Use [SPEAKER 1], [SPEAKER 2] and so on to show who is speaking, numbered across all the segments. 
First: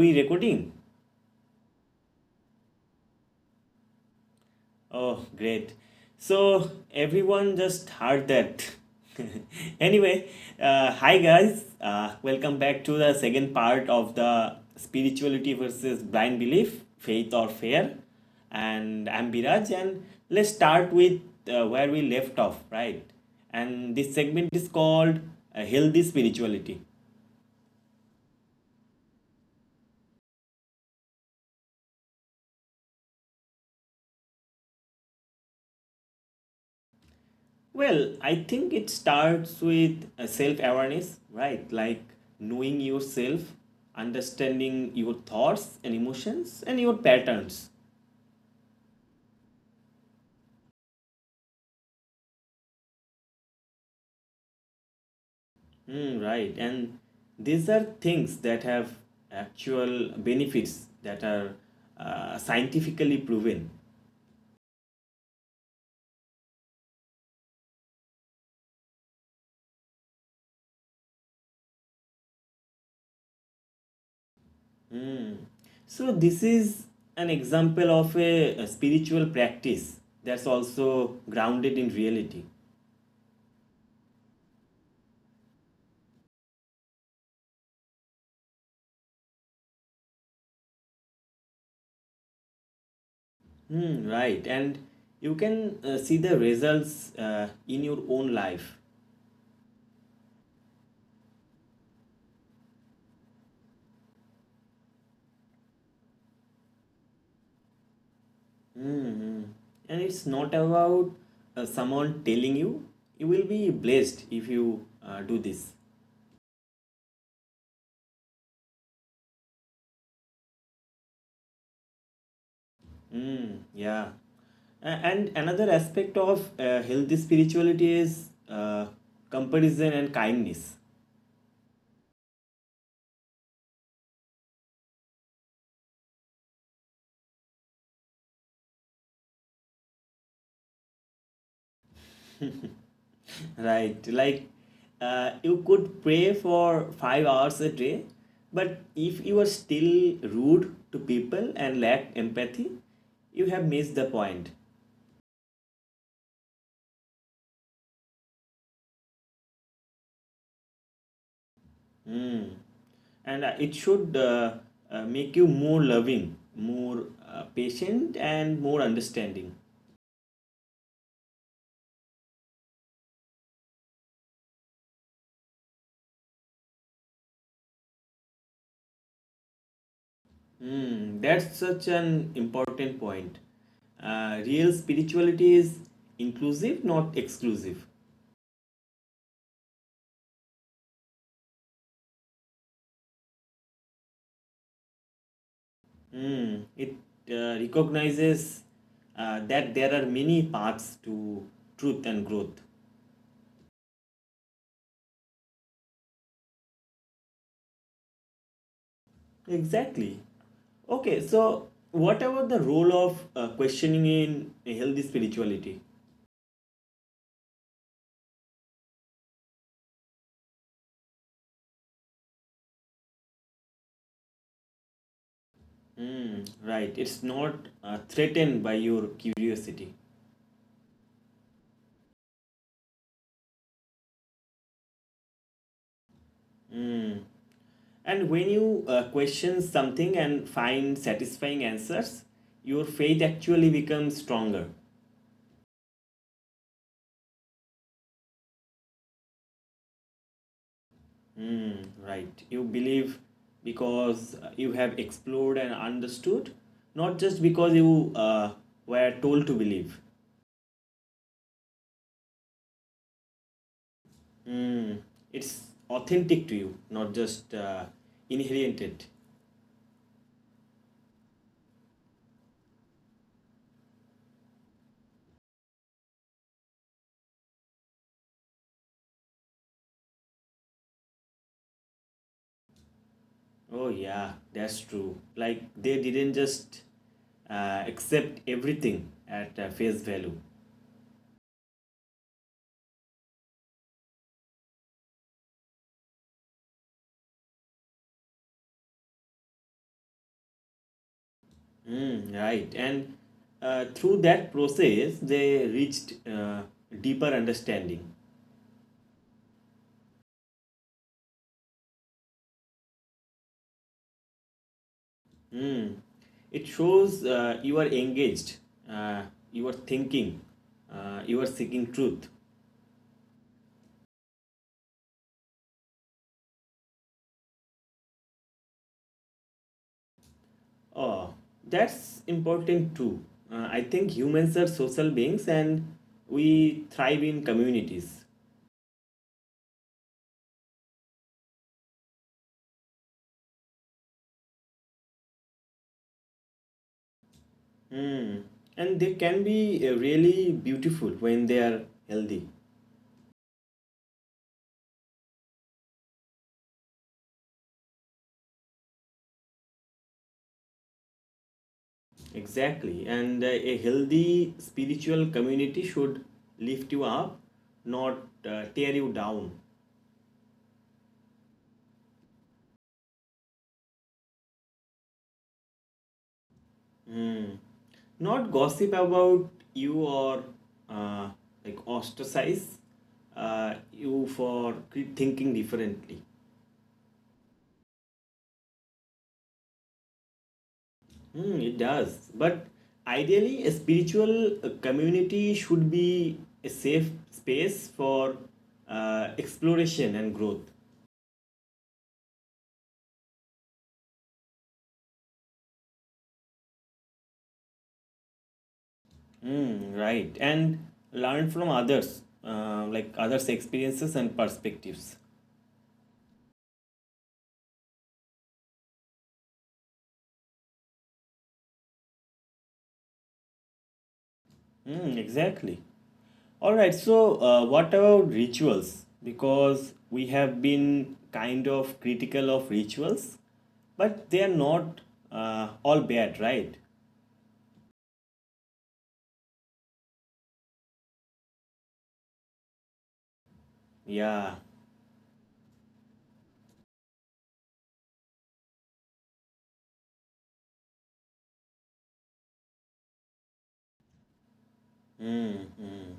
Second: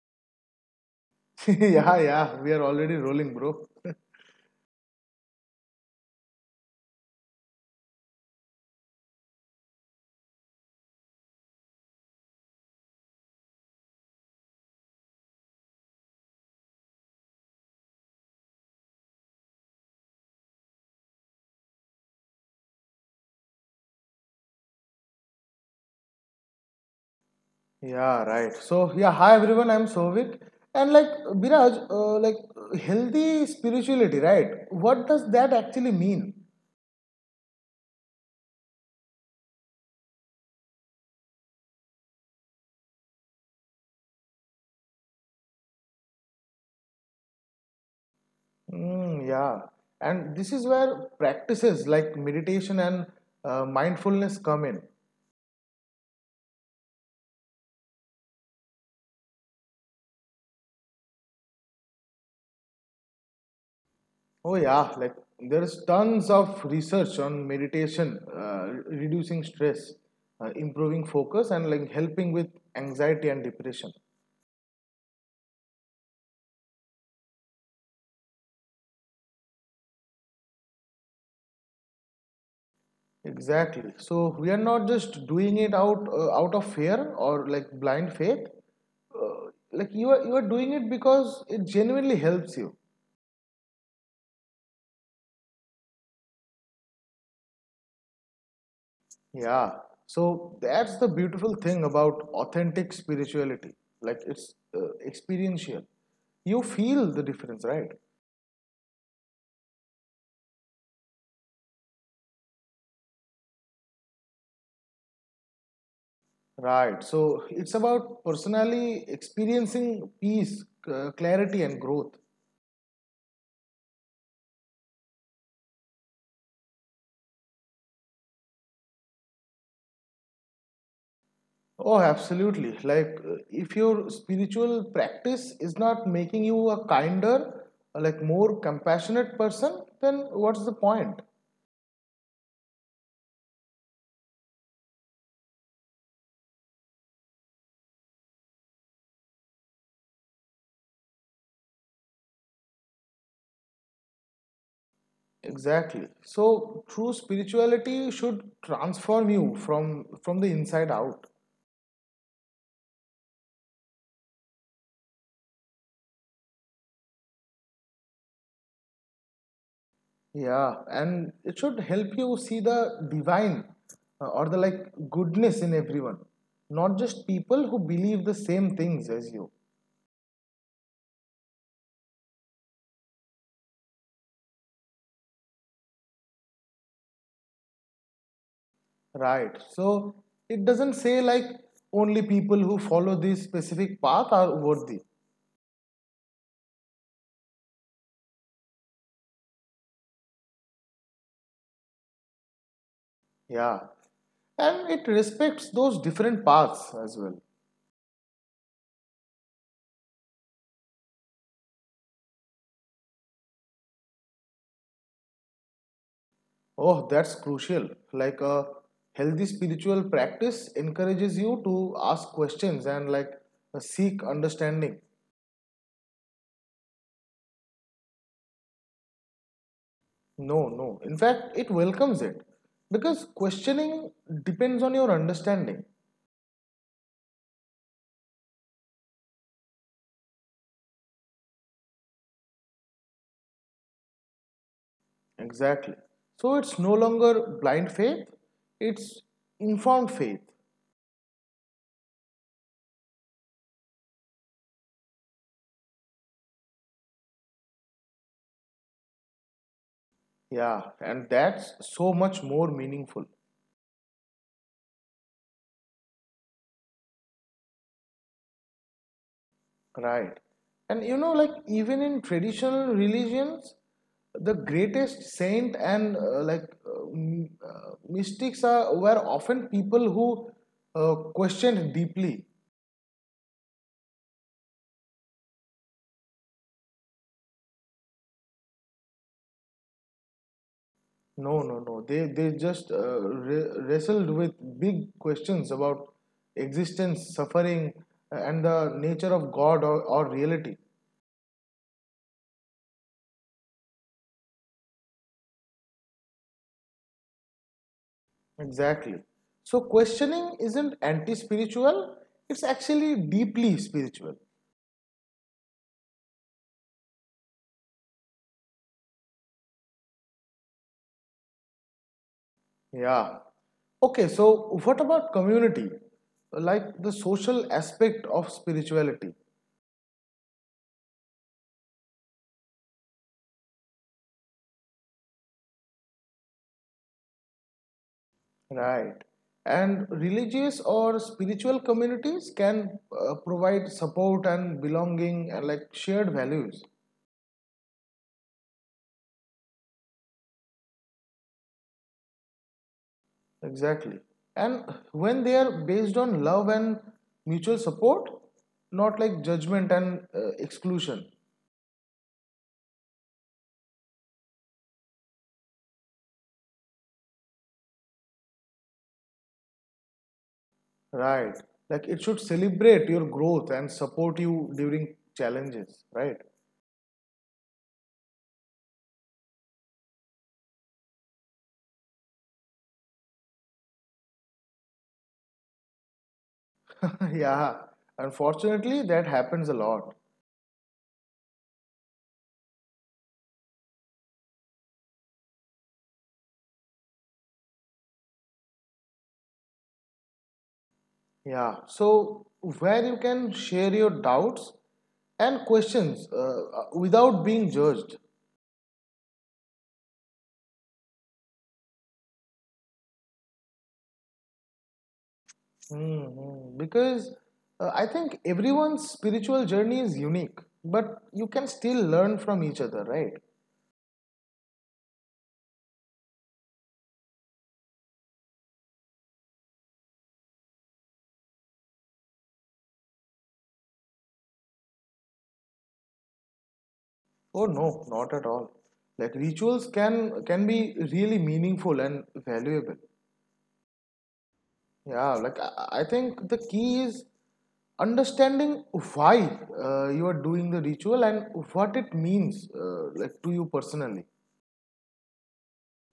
[SPEAKER 1] we recording?
[SPEAKER 2] Yeah, yeah, we are already rolling, bro.
[SPEAKER 1] Oh, great. So, everyone just heard that. Anyway, hi guys, welcome back to the second part of the spirituality versus blind belief, faith or fear. And I'm Biraj, and let's start with where we left off, right? And this segment is called Healthy Spirituality.
[SPEAKER 2] Yeah, right. So, yeah, hi everyone, I'm Souvik. And like, Biraj, like, healthy spirituality, right? What does that actually mean?
[SPEAKER 1] Well, I think it starts with self awareness, right? Like knowing yourself, understanding your thoughts and emotions and your patterns.
[SPEAKER 2] Mm, yeah. And this is where practices like meditation and mindfulness come in.
[SPEAKER 1] Hmm, right. And these are things that have actual benefits that are scientifically proven.
[SPEAKER 2] Oh, yeah, like, there's tons of research on meditation, reducing stress, improving focus, and like helping with anxiety and depression.
[SPEAKER 1] Hmm. So, this is an example of a spiritual practice that's also grounded in reality.
[SPEAKER 2] Exactly. So we are not just doing it out of fear or like blind faith. Like you are doing it because it genuinely helps you.
[SPEAKER 1] Hmm, right. And you can see the results in your own life.
[SPEAKER 2] Yeah. So that's the beautiful thing about authentic spirituality. Like it's experiential. You feel the difference, right?
[SPEAKER 1] Hmm. And it's not about someone telling you, you will be blessed if you do this.
[SPEAKER 2] Right. So it's about personally experiencing peace, clarity, and growth.
[SPEAKER 1] Hmm, yeah. And another aspect of healthy spirituality is uh, comparison and kindness.
[SPEAKER 2] Oh, absolutely. Like, if your spiritual practice is not making you a kinder, like more compassionate person, then what's the point?
[SPEAKER 1] Right. Like, you could pray for 5 hours a day, but if you are still rude to people and lack empathy, you have missed the point.
[SPEAKER 2] Exactly. So, true spirituality should transform you from the inside out.
[SPEAKER 1] Hmm. And it should make you more loving, more patient, and more understanding.
[SPEAKER 2] Yeah, and it should help you see the divine or the like goodness in everyone, not just people who believe the same things as you.
[SPEAKER 1] Hmm. That's such an important point. Real spirituality is inclusive, not exclusive.
[SPEAKER 2] Right. So it doesn't say like only people who follow this specific path are worthy.
[SPEAKER 1] Mm, it recognizes that there are many paths to truth and growth.
[SPEAKER 2] Yeah. And it respects those different paths as well.
[SPEAKER 1] Exactly. Okay, so what about the role of questioning in a healthy spirituality?
[SPEAKER 2] Oh, that's crucial. Like a healthy spiritual practice encourages you to ask questions and like seek understanding.
[SPEAKER 1] Mm, right, it's not threatened by your curiosity.
[SPEAKER 2] No, no. In fact, it welcomes it because questioning depends on your understanding.
[SPEAKER 1] Mm. And when you question something and find satisfying answers, your faith actually becomes stronger.
[SPEAKER 2] Exactly. So it's no longer blind faith, it's informed faith.
[SPEAKER 1] Mm, right. You believe because you have explored and understood, not just because you were told to believe.
[SPEAKER 2] Yeah, and that's so much more meaningful,
[SPEAKER 1] Mm, it's authentic to you, not just inherited.
[SPEAKER 2] right? And you know, like even in traditional religions, the greatest saint and mystics are were often people who questioned deeply.
[SPEAKER 1] Oh, yeah, that's true. Like they didn't just accept everything at face value.
[SPEAKER 2] No, no, no. They just wrestled with big questions about existence, suffering, and the nature of God or reality.
[SPEAKER 1] Mm, right. And through that process, they reached deeper understanding.
[SPEAKER 2] Exactly. So questioning isn't anti-spiritual, it's actually deeply spiritual.
[SPEAKER 1] Hmm, it shows you are engaged, uh, you are thinking, you are seeking truth.
[SPEAKER 2] Yeah. Okay, so what about community? Like the social aspect of spirituality,
[SPEAKER 1] Oh, that's important too. I think humans are social beings and we thrive in communities.
[SPEAKER 2] right? And religious or spiritual communities can provide support and belonging and like shared values.
[SPEAKER 1] Hmm, and they can be really beautiful when they are healthy.
[SPEAKER 2] Exactly. And when they are based on love and mutual support, not like judgment and exclusion.
[SPEAKER 1] Exactly. And a healthy spiritual community should lift you up, not tear you down.
[SPEAKER 2] Right. Like it should celebrate your growth and support you during challenges, right?
[SPEAKER 1] Mm. Not gossip about you or uh, like ostracize you for thinking differently.
[SPEAKER 2] Yeah. Unfortunately, that happens a lot.
[SPEAKER 1] Mm, it does. But ideally, a spiritual community should be a safe space for exploration and growth.
[SPEAKER 2] Yeah. So, where you can share your doubts and questions without being judged.
[SPEAKER 1] Mm, right. And learn from others, like others' experiences and perspectives.
[SPEAKER 2] Mhm. Because I think everyone's spiritual journey is unique, but you can still learn from each other, right?
[SPEAKER 1] Mm, exactly. All right, so what about rituals? Because we have been kind of critical of rituals, but they are not all bad, right?
[SPEAKER 2] Oh no, not at all. Like rituals can be really meaningful and valuable.
[SPEAKER 1] Yeah.
[SPEAKER 2] Yeah, like I think the key is understanding why you are doing the ritual and what it means like to you personally.
[SPEAKER 1] Mm, mm,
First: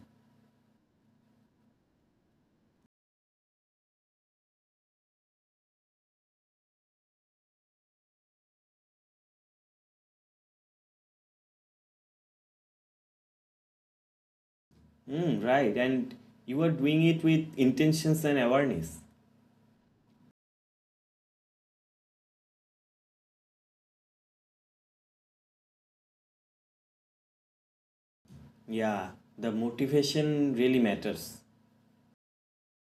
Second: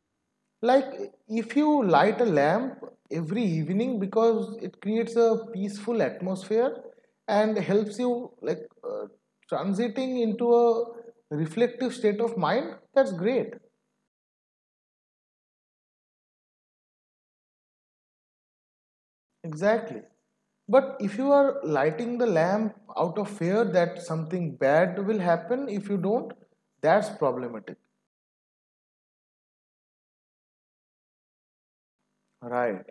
[SPEAKER 2] Like if you light a lamp every evening because it creates a peaceful atmosphere and helps you like transiting into a reflective state of mind, that's great.
[SPEAKER 1] mm, right, and you are doing it with intentions and awareness.
[SPEAKER 2] Exactly. But if you are lighting the lamp out of fear that something bad will happen if you don't, that's problematic.
[SPEAKER 1] Yeah, the motivation really matters.
[SPEAKER 2] Right.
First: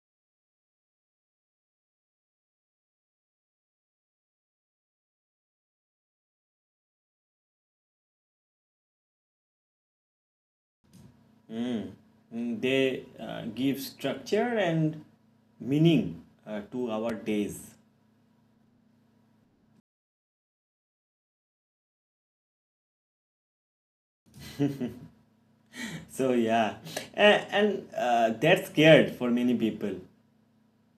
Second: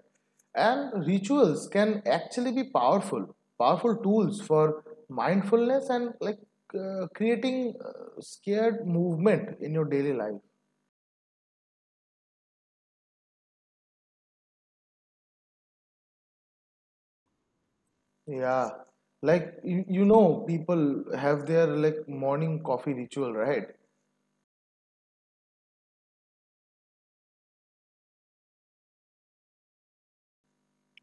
[SPEAKER 2] And rituals can actually be powerful, powerful tools for mindfulness and like creating scared movement in your daily life.
[SPEAKER 1] Mm, mm, they give structure and meaning to our days.
[SPEAKER 2] Yeah. Like you know people have their like morning coffee ritual, right?
[SPEAKER 1] So yeah, and that's scared for many people.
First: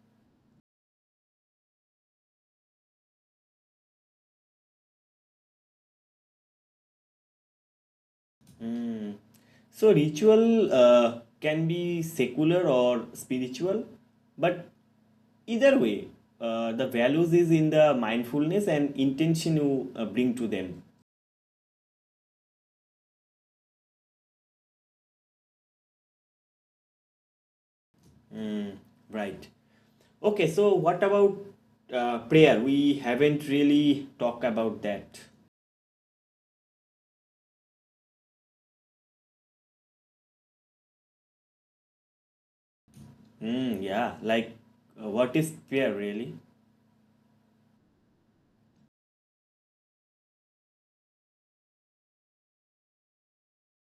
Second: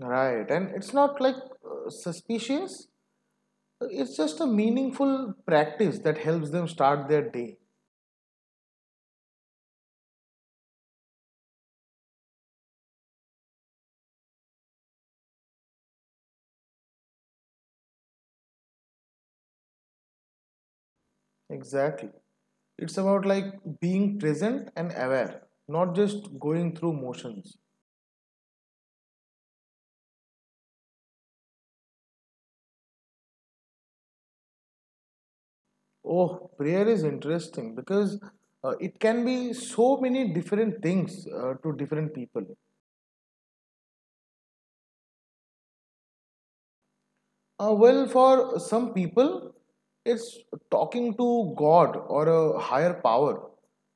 [SPEAKER 2] Right. And it's not like suspicious. It's just a meaningful practice that helps them start their day.
[SPEAKER 1] Mm. So ritual can be secular or spiritual, but either way, the values is in the mindfulness and intention you bring to them.
[SPEAKER 2] Exactly. It's about like being present and aware, not just going through motions.
[SPEAKER 1] Mm. Right. Okay. So what about prayer? We haven't really talked about that.
[SPEAKER 2] Oh, prayer is interesting because it can be so many different things to different people.
[SPEAKER 1] Mm, yeah. Like, what is prayer really?
[SPEAKER 2] Well, for some people, it's talking to God or a higher power.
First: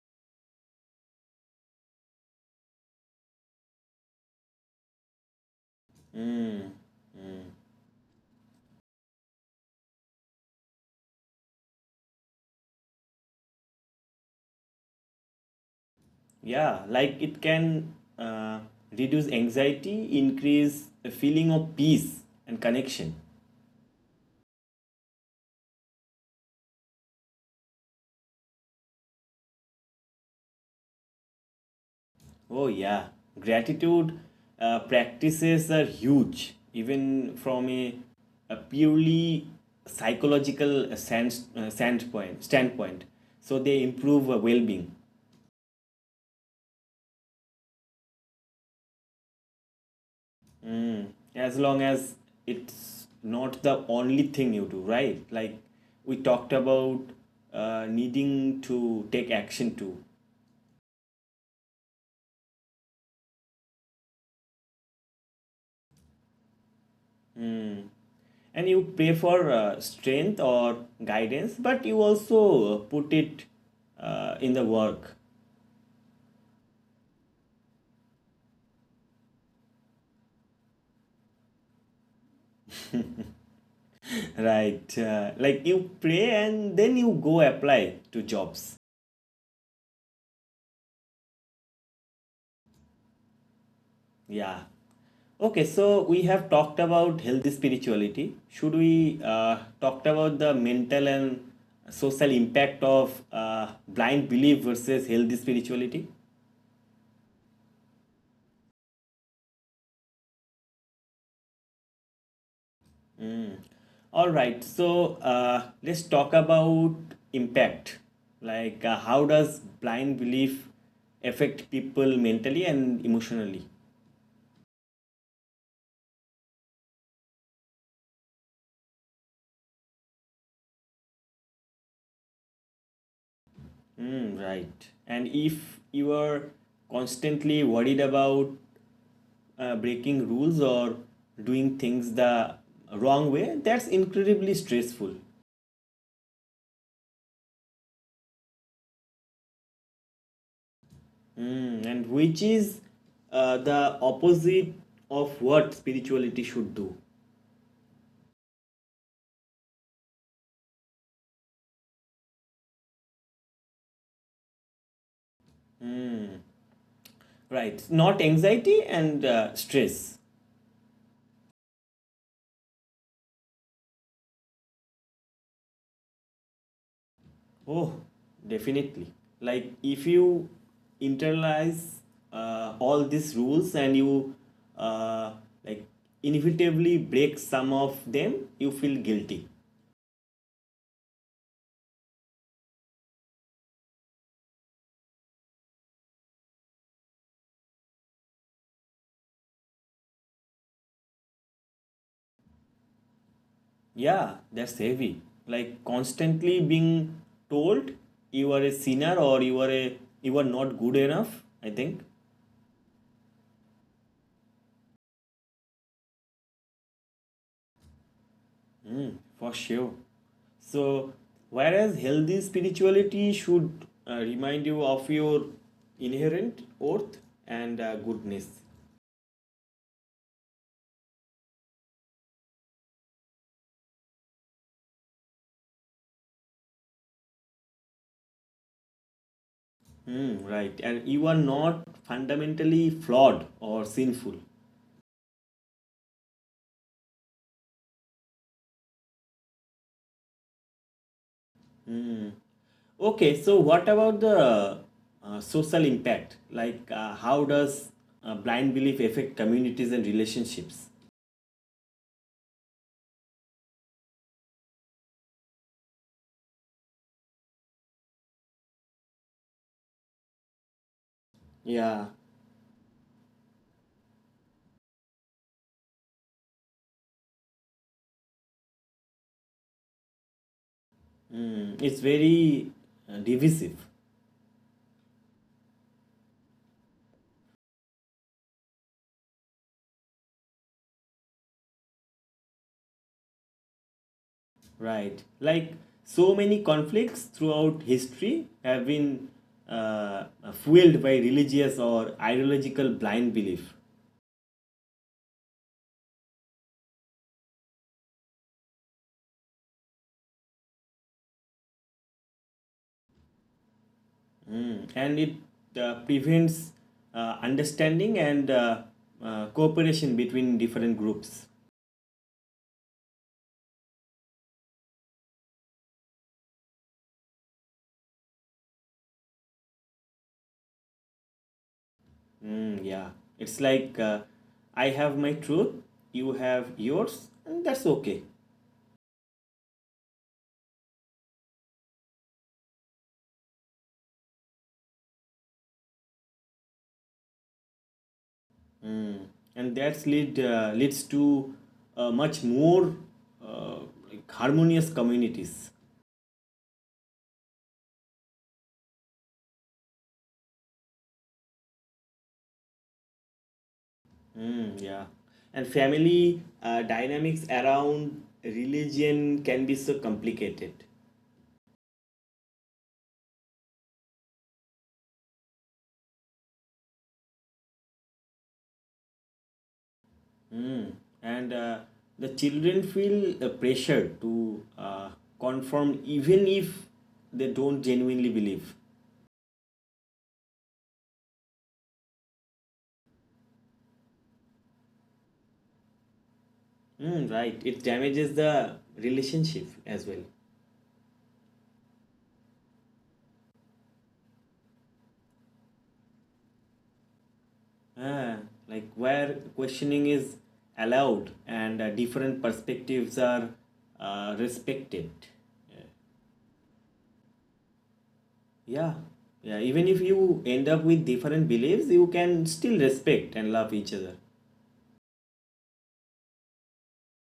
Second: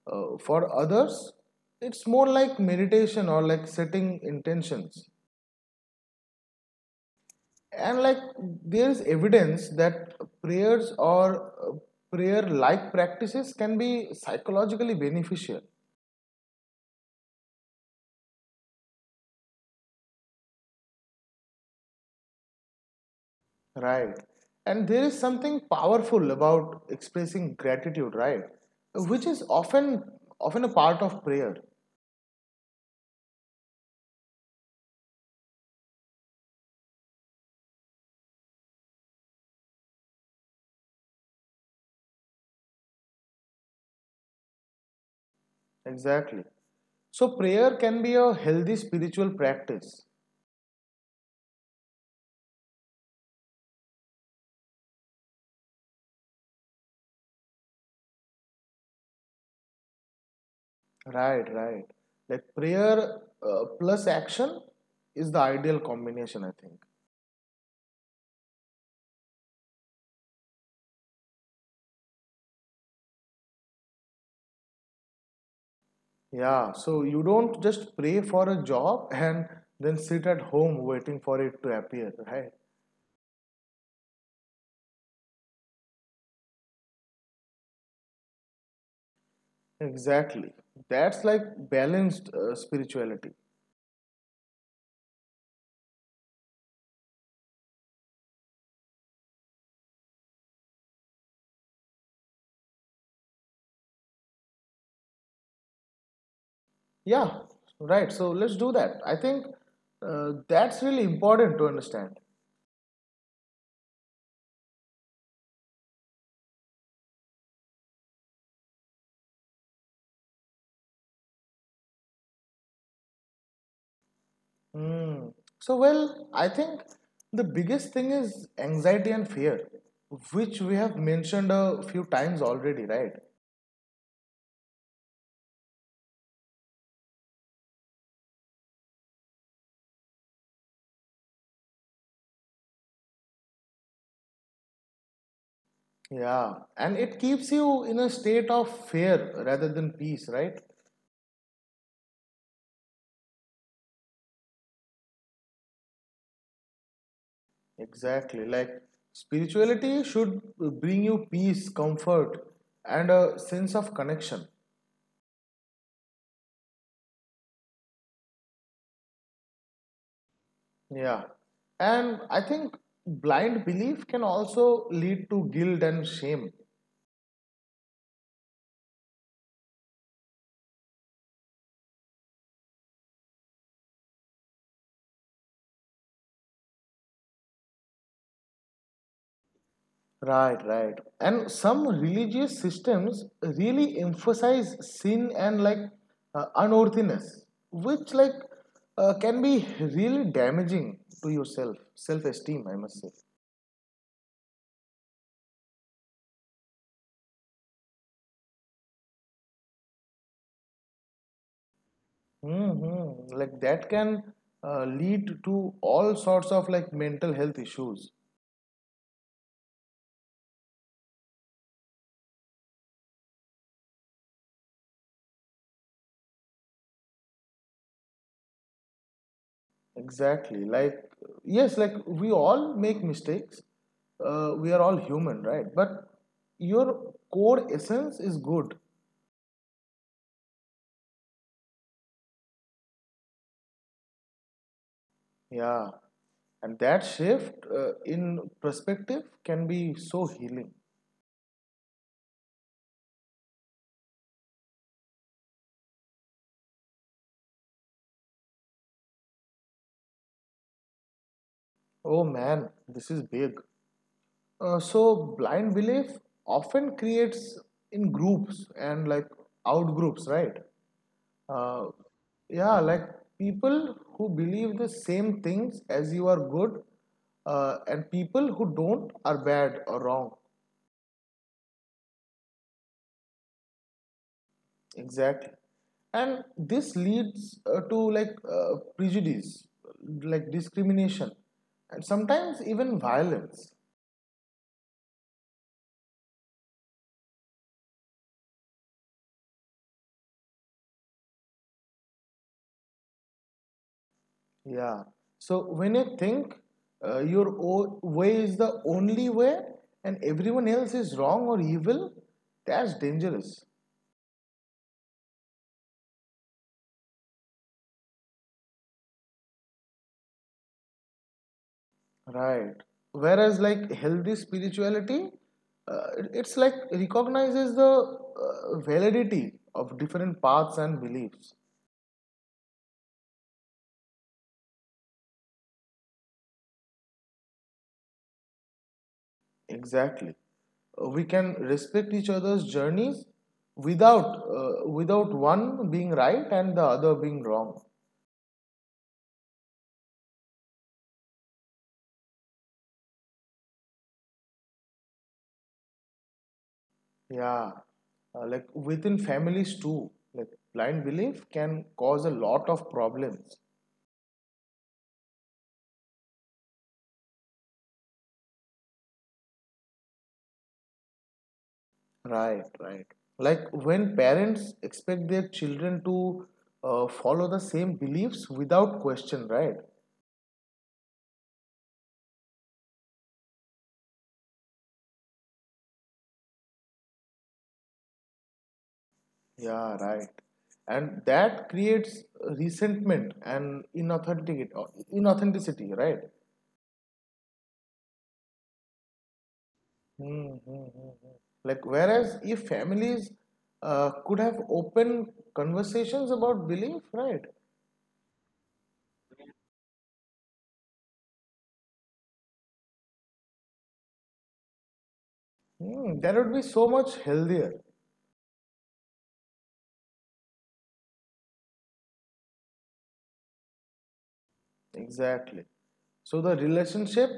[SPEAKER 2] For others, it's more like meditation or like setting intentions.
[SPEAKER 1] Mm. Mm.
[SPEAKER 2] And like there is evidence that prayers or prayer like practices can be psychologically beneficial.
[SPEAKER 1] Yeah, like it can reduce anxiety, increase a feeling of peace and connection.
[SPEAKER 2] Right, and there is something powerful about expressing gratitude, right, which is often a part of prayer.
[SPEAKER 1] Oh, yeah. Gratitude practices are huge, even from a purely psychological standpoint. So they improve well being.
[SPEAKER 2] Exactly, so prayer can be a healthy spiritual practice.
[SPEAKER 1] Mm. As long as it's not the only thing you do, right? Like we talked about needing to take action too.
[SPEAKER 2] Right, right, like prayer plus action is the ideal combination, I think.
[SPEAKER 1] Hmm. And you pray for strength or guidance, but you also put it in the work.
[SPEAKER 2] Yeah, so you don't just pray for a job and then sit at home waiting for it to appear, right?
[SPEAKER 1] Right? Like you pray and then you go apply to jobs.
[SPEAKER 2] Exactly. That's like balanced spirituality.
[SPEAKER 1] Yeah. Okay, so we have talked about healthy spirituality. Should we talked about the mental and social impact of blind belief versus healthy spirituality?
[SPEAKER 2] Yeah, right. So let's do that. I think that's really important to understand.
[SPEAKER 1] Mm. All right, so let's talk about impact. Like, how does blind belief affect people mentally and emotionally?
[SPEAKER 2] Hmm. So, well, I think the biggest thing is anxiety and fear, which we have mentioned a few times already, right?
[SPEAKER 1] Mm, right. And if you are constantly worried about breaking rules or doing things the wrong way, that's incredibly stressful.
[SPEAKER 2] Yeah, and it keeps you in a state of fear rather than peace, right?
[SPEAKER 1] Mm, and which is the opposite of what spirituality should do.
[SPEAKER 2] Exactly. Like spirituality should bring you peace, comfort, and a sense of connection.
[SPEAKER 1] Right, not anxiety and stress.
[SPEAKER 2] Yeah. And I think blind belief can also lead to guilt and shame.
[SPEAKER 1] Oh, definitely. Like if you internalize all these rules and you uh, like inevitably break some of them, you feel guilty.
[SPEAKER 2] Right, right. And some religious systems really emphasize sin and like unworthiness, which like can be really damaging to yourself, self-esteem, I must say.
[SPEAKER 1] Yeah, that's heavy. Like constantly being told you are a sinner or you are not good enough, I think.
[SPEAKER 2] Mm-hmm. Like that can lead to all sorts of like mental health issues.
[SPEAKER 1] Mm, for sure. So, whereas healthy spirituality should remind you of your inherent worth and goodness.
[SPEAKER 2] Exactly. Like, yes, like we all make mistakes. We are all human, right? But your core essence is good.
[SPEAKER 1] Mm, right. And you are not fundamentally flawed or sinful.
[SPEAKER 2] Yeah. And that shift in perspective can be so healing.
[SPEAKER 1] Mm. Okay, so what about the social impact? Like, how does blind belief affect communities and relationships?
[SPEAKER 2] Oh man, this is big. So blind belief often creates in groups and like out groups, right? uh,
[SPEAKER 1] Yeah,
[SPEAKER 2] yeah, like people who believe the same things as you are good and people who don't are bad or wrong.
[SPEAKER 1] mm, it's very divisive.
[SPEAKER 2] Exactly, and this leads to like prejudice, like discrimination, and sometimes even violence.
[SPEAKER 1] Right. Like so many conflicts throughout history have been uh, fueled by religious or ideological blind belief.
[SPEAKER 2] Yeah, so when you think way is the only way and everyone else is wrong or evil, that's dangerous.
[SPEAKER 1] Mm. And it prevents understanding and cooperation between different groups.
[SPEAKER 2] Right. Whereas, like healthy spirituality, uh, it's like recognizes the validity of different paths and beliefs.
[SPEAKER 1] Mm, yeah. It's like I have my truth, you have yours, and that's okay.
[SPEAKER 2] Exactly. We can respect each other's journeys without one being right and the other being wrong.
[SPEAKER 1] Mm. And that's lead leads to much more uh, like harmonious communities.
[SPEAKER 2] Yeah. Like within families too. Like blind belief can cause a lot of problems.
[SPEAKER 1] Mm, yeah. And family dynamics around religion can be so complicated.
[SPEAKER 2] Right, right. Like when parents expect their children to follow the same beliefs without question, right?
[SPEAKER 1] Mm. And the children feel pressure to conform even if they don't genuinely believe.
[SPEAKER 2] Yeah, right. And that creates resentment and inauthenticity, right?
[SPEAKER 1] Mm, right. It damages the relationship as well.
[SPEAKER 2] Hmm, hmm, hmm, hmm. Like whereas if families could have open conversations about belief, right?
[SPEAKER 1] Ah, like where questioning is allowed and different perspectives are respected.
[SPEAKER 2] Hmm, that would be so much healthier.
[SPEAKER 1] Yeah, yeah. Even if you end up with different beliefs, you can still respect and love each other.
[SPEAKER 2] Exactly. So the relationship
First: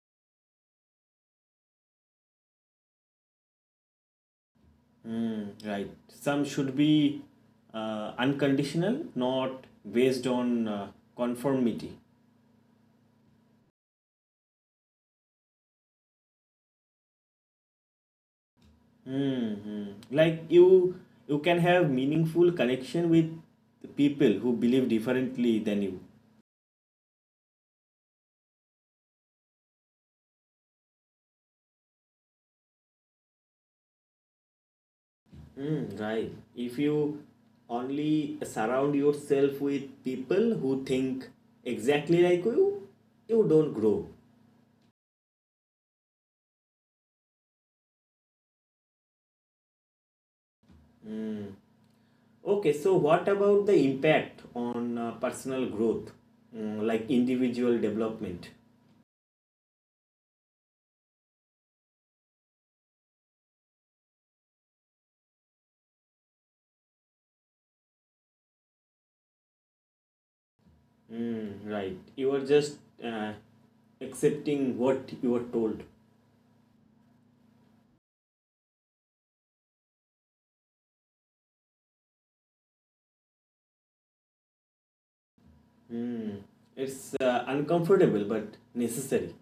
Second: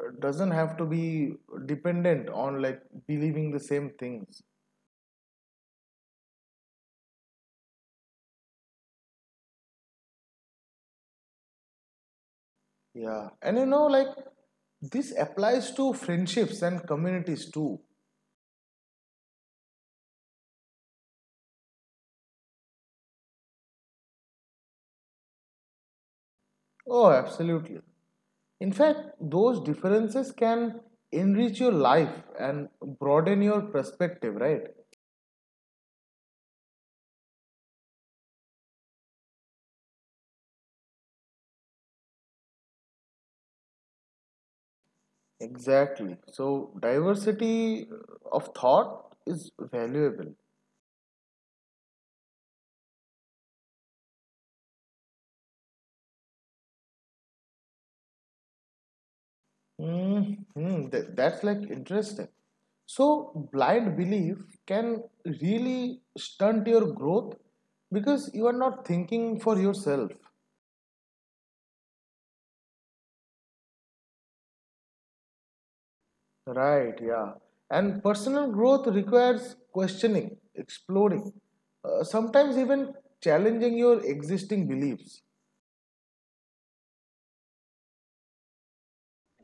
[SPEAKER 2] doesn't have to be dependent on like believing the same things.
[SPEAKER 1] Hmm, right. Some should be unconditional, not based on conformity.
[SPEAKER 2] Yeah. And you know, like this applies to friendships and communities too.
[SPEAKER 1] Mm-hmm. Like you can have meaningful connection with people who believe differently than you.
[SPEAKER 2] Oh, absolutely. In fact, those differences can enrich your life and broaden your perspective, right?
[SPEAKER 1] Mm, right. If you only surround yourself with people who think exactly like you don't grow.
[SPEAKER 2] Exactly. So diversity of thought is valuable.
[SPEAKER 1] Hmm. Okay, so what about the impact on personal growth, mm, like individual development?
[SPEAKER 2] Mm-hmm. That's like interesting. So, blind belief can really stunt your growth because you are not thinking for yourself.
[SPEAKER 1] Mm, right, you are just accepting what you are told.
[SPEAKER 2] Right, yeah. And personal growth requires questioning, exploring, sometimes even challenging your existing beliefs.
[SPEAKER 1] Mm, it's uncomfortable but necessary.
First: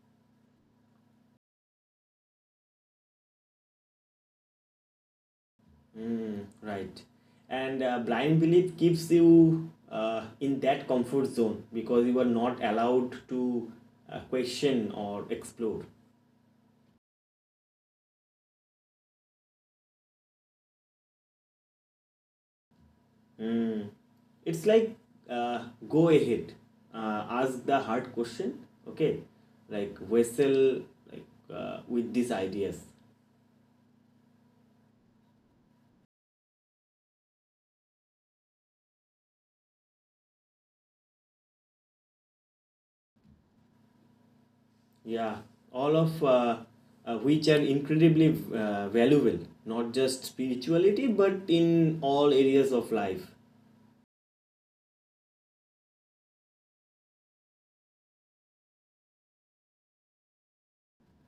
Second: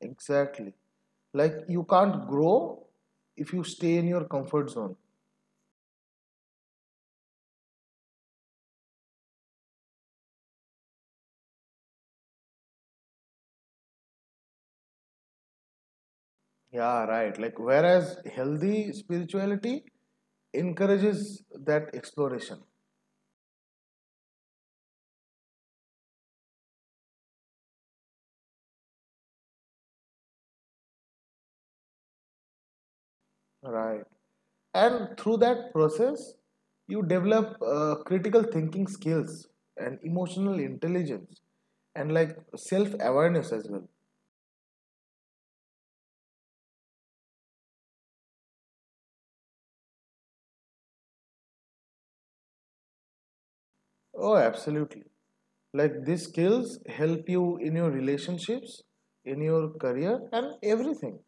[SPEAKER 2] Exactly. Like, you can't grow if you stay in your comfort zone.
[SPEAKER 1] Mm, right, and blind belief keeps you in that comfort zone because you are not allowed to question or explore.
[SPEAKER 2] Yeah, right. Like, whereas healthy spirituality encourages that exploration,
[SPEAKER 1] Mm. It's like uh, go ahead, ask the hard question, okay? Like wrestle like with these ideas.
[SPEAKER 2] right? And through that process, you develop critical thinking skills and emotional intelligence and like self awareness as well.
[SPEAKER 1] Yeah, all of which are incredibly valuable, not just spirituality, but in all areas of life.
[SPEAKER 2] Oh, absolutely. Like, these skills help you in your relationships, in your career, and everything.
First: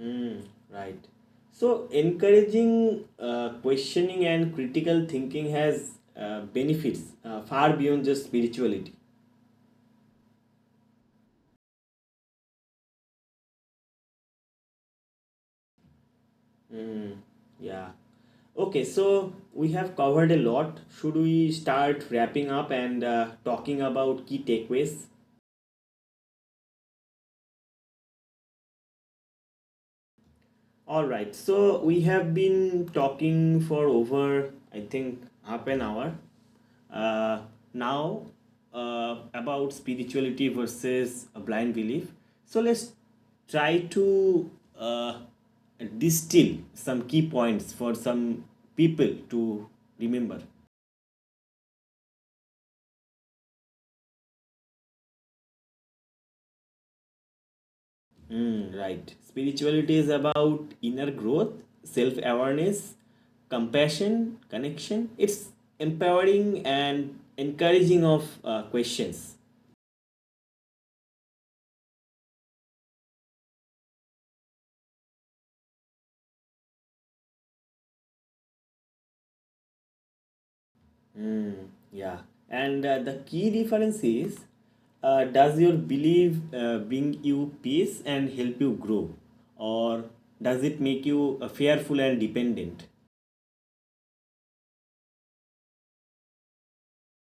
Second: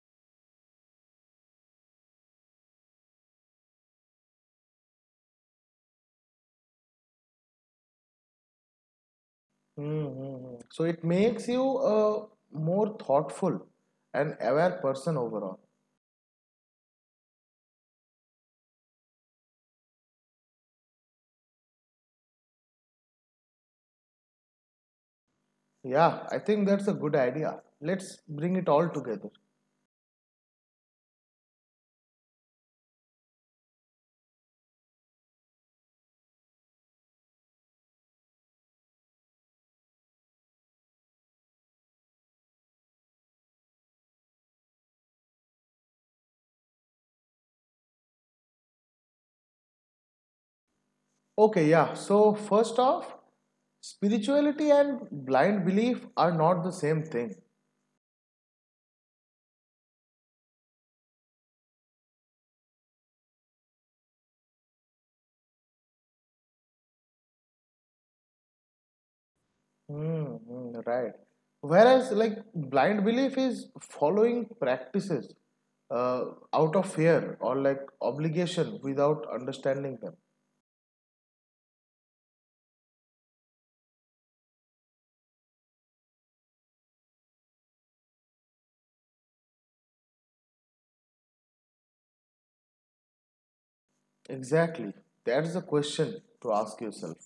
[SPEAKER 1] Mm, right. So encouraging questioning and critical thinking has benefits far beyond just spirituality.
[SPEAKER 2] Mm-hmm. So it makes you a more thoughtful and aware person overall.
[SPEAKER 1] Mm, yeah. Okay, so we have covered a lot. Should we start wrapping up and talking about key takeaways?
[SPEAKER 2] Yeah, I think that's a good idea. Let's bring it all together.
[SPEAKER 1] All right, so we have been talking for over, I think, half an hour uh, now about spirituality versus a blind belief. So let's try to uh, distill some key points for some people to remember.
[SPEAKER 2] Okay, yeah. So, first off, spirituality and blind belief are not the same thing.
[SPEAKER 1] Mm, right. Spirituality is about inner growth, self awareness, compassion, connection. It's empowering and encouraging of questions.
[SPEAKER 2] Mm-hmm. Right. Whereas, like, blind belief is following practices uh, out of fear or like obligation without understanding them.
[SPEAKER 1] Mm, yeah. And the key difference is does your belief bring you peace and help you grow? Or does it make you fearful and dependent?
[SPEAKER 2] Exactly. That's the question to ask yourself.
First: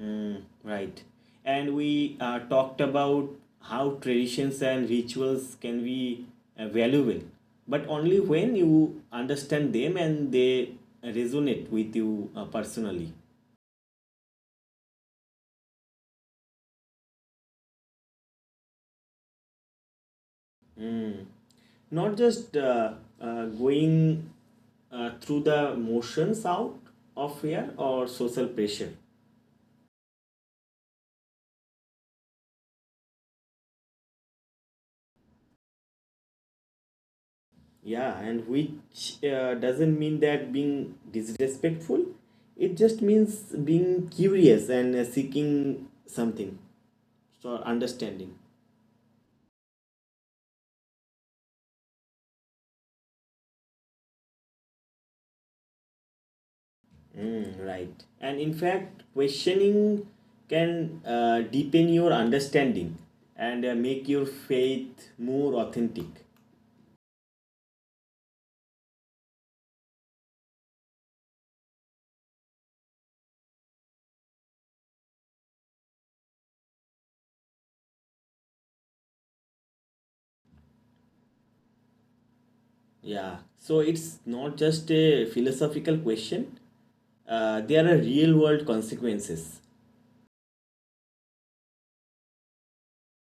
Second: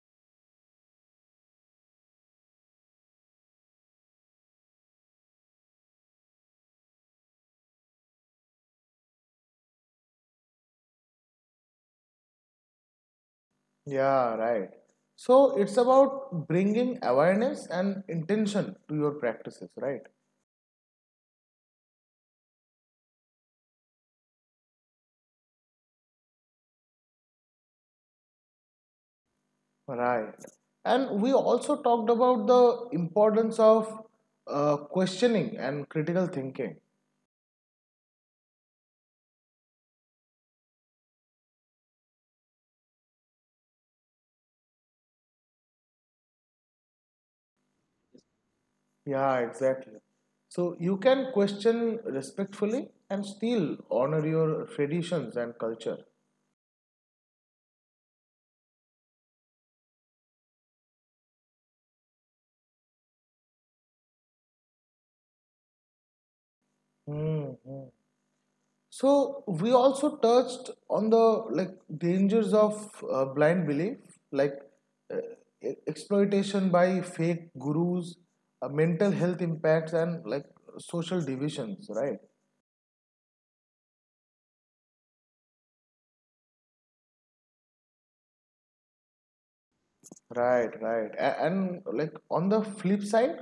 [SPEAKER 1] Mm, right. And we talked about how traditions and rituals can be valuable, but only when you understand them and they resonate with you personally.
[SPEAKER 2] Yeah, right. So it's about bringing awareness and intention to your practices, right?
[SPEAKER 1] Mm. Not just going through the motions out of fear or social pressure.
[SPEAKER 2] Right. And we also talked about the importance of questioning and critical thinking.
[SPEAKER 1] Yeah, and which doesn't mean that being disrespectful. It just means being curious and seeking something or understanding.
[SPEAKER 2] Yeah, exactly. So you can question respectfully and still honor your traditions and culture.
[SPEAKER 1] Mm, right. And in fact, questioning can deepen your understanding and make your faith more authentic.
[SPEAKER 2] Mhm. So we also touched on the like dangers of blind belief, like uh, exploitation by fake gurus, mental health impacts, and like social divisions. Right,
[SPEAKER 1] Yeah. So it's not just a philosophical question, there are real world consequences.
[SPEAKER 2] right, right. And like on the flip side,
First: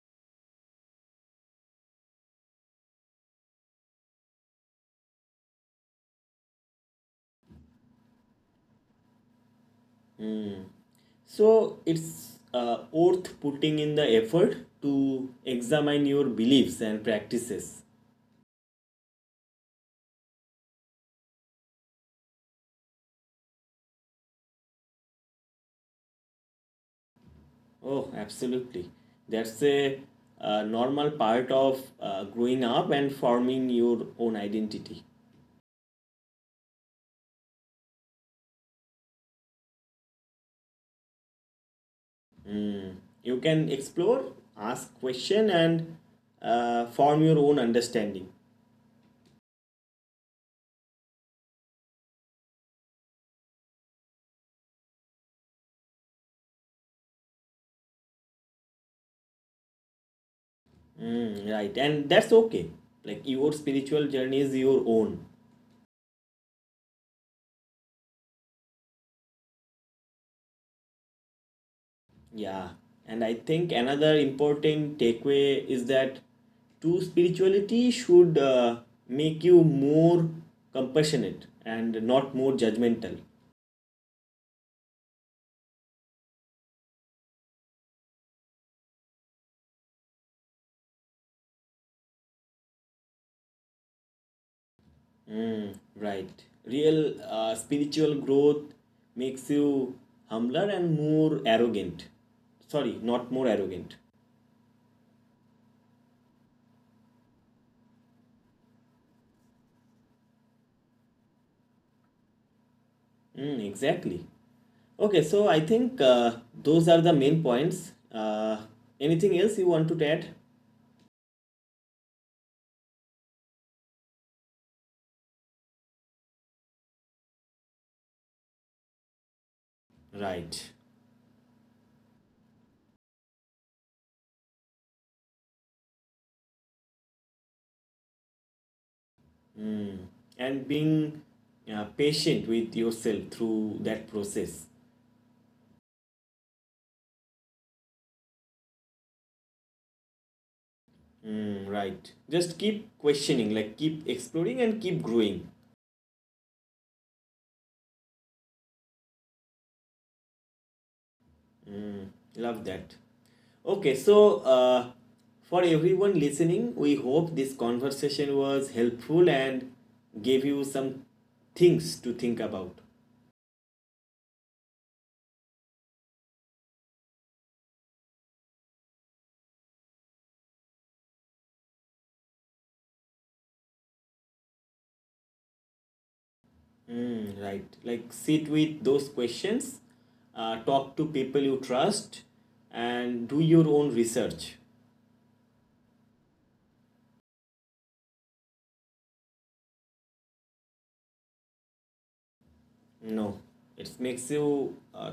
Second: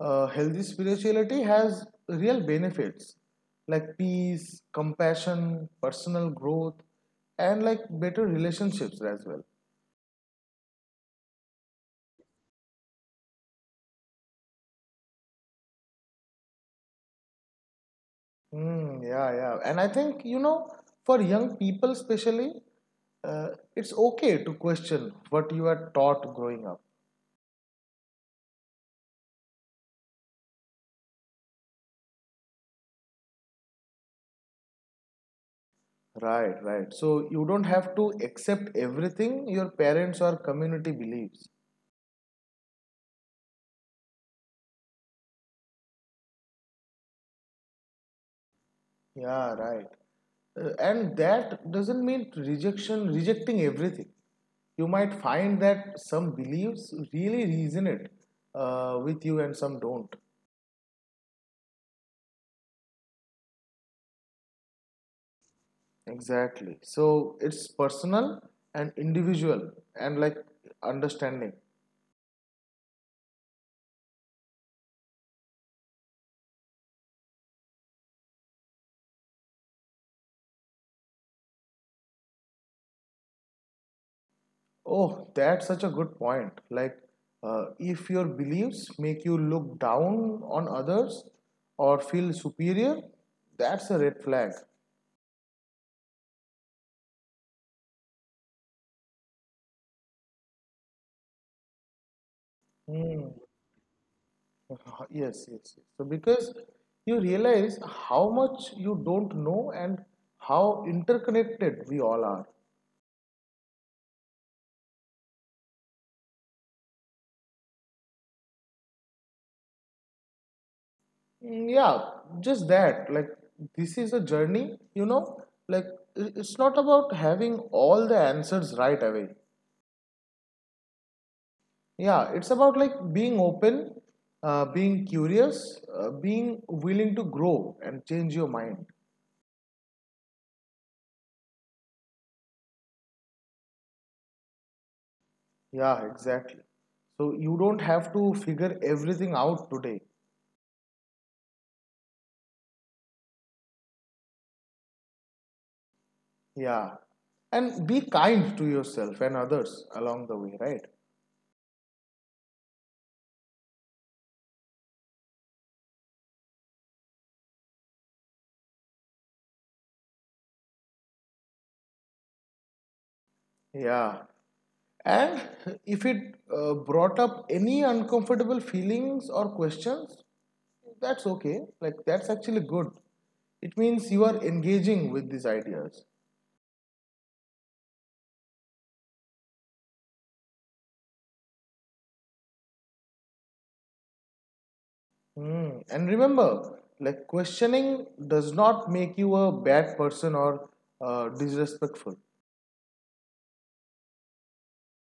[SPEAKER 2] healthy spirituality has real benefits like peace, compassion, personal growth, and like better relationships as well.
[SPEAKER 1] Mm. So it's worth putting in the effort to examine your beliefs and practices.
[SPEAKER 2] Mm, yeah, yeah. And I think, you know, for young people especially, uh, it's okay to question what you are taught growing up.
[SPEAKER 1] Oh, absolutely. That's a normal part of growing up and forming your own identity.
[SPEAKER 2] Right, right. So you don't have to accept everything your parents or community believes.
[SPEAKER 1] Mm. You can explore, ask question, and form your own understanding.
[SPEAKER 2] Yeah, right. And that doesn't mean rejecting everything. You might find that some beliefs really resonate with you and some don't.
[SPEAKER 1] Mm, right, and that's okay. Like your spiritual journey is your own.
[SPEAKER 2] Exactly. So it's personal and individual and like understanding.
[SPEAKER 1] Yeah, and I think another important takeaway is that true spirituality should make you more compassionate and not more judgmental.
[SPEAKER 2] Oh, that's such a good point. Like, if your beliefs make you look down on others or feel superior, that's a red flag.
[SPEAKER 1] Mm, right. Real spiritual growth makes you humbler and more arrogant. Sorry,
[SPEAKER 2] Hmm.
[SPEAKER 1] not more arrogant.
[SPEAKER 2] Yes, yes, yes. So because you realize how much you don't know and how interconnected we all are.
[SPEAKER 1] Mm, exactly. Okay, so I think those are the main points. Anything else you want to add?
[SPEAKER 2] Mm, yeah, just that. Like, this is a journey, you know? Like, it's not about having all the answers right away.
[SPEAKER 1] Right.
[SPEAKER 2] Yeah, it's about like being open, being curious, being willing to grow and change your mind.
[SPEAKER 1] Mm. And being patient with yourself through that process.
[SPEAKER 2] Yeah, exactly. So you don't have to figure everything out today.
[SPEAKER 1] Mm, right. Just keep questioning, like keep exploring and keep growing.
[SPEAKER 2] Yeah. And be kind to yourself and others along the way, right?
[SPEAKER 1] Mm, love that. Okay, so for everyone listening, we hope this conversation was helpful and gave you some things to think about.
[SPEAKER 2] Yeah. And if it brought up any uncomfortable feelings or questions, that's okay. Like, that's actually good. It means you are engaging with these ideas.
[SPEAKER 1] Mm, right. Like sit with those questions, talk to people you trust, and do your own research.
[SPEAKER 2] Hmm. And remember, like, questioning does not make you a bad person or disrespectful.
[SPEAKER 1] No, it makes you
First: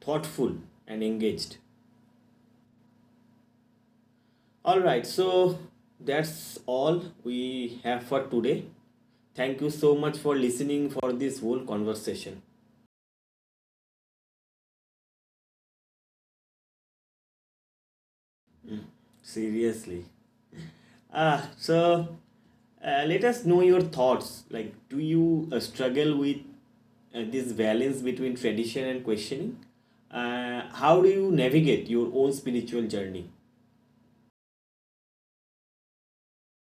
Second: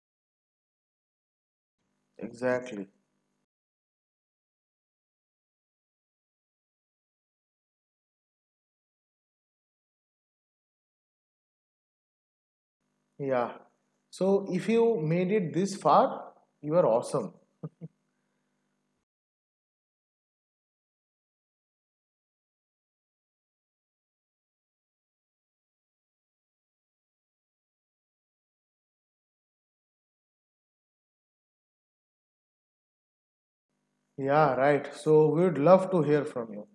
[SPEAKER 1] thoughtful and engaged.
[SPEAKER 2] Exactly.
[SPEAKER 1] All right, so that's all we have for today. Thank you so much for listening for this whole conversation.
[SPEAKER 2] Yeah. So, if you made it this far, you are awesome.
[SPEAKER 1] Seriously. Ah, so let us know your thoughts. Like, do you struggle with this balance between tradition and questioning? How do you navigate your own spiritual journey?
[SPEAKER 2] Yeah, right. So, we would love to hear from you.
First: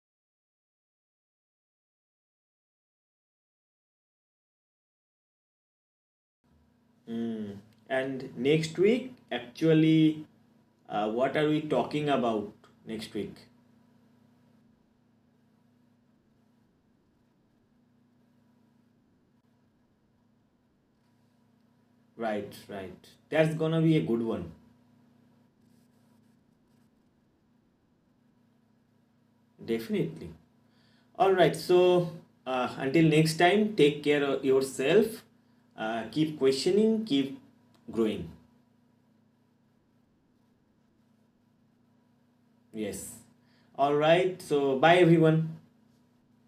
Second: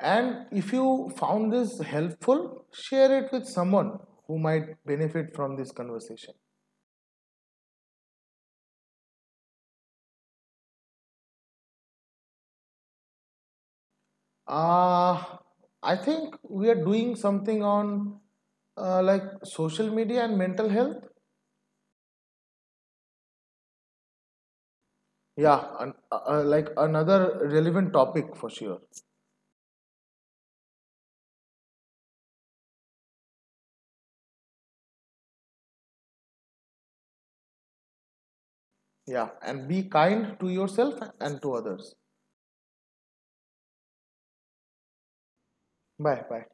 [SPEAKER 2] And if you found this helpful, share it with someone who might benefit from this conversation.
[SPEAKER 1] Mm. And next week, actually, what are we talking about next week?
[SPEAKER 2] Uh, I think we are doing something on like social media and mental health.
[SPEAKER 1] Right, right. That's gonna be a good one.
[SPEAKER 2] Yeah, like another relevant topic for sure.
[SPEAKER 1] Definitely. All right, so until next time, take care of yourself. Keep questioning, keep growing.
[SPEAKER 2] Yeah, and be kind to yourself and to others.
[SPEAKER 1] Yes. All right, so bye everyone.
[SPEAKER 2] Bye bye.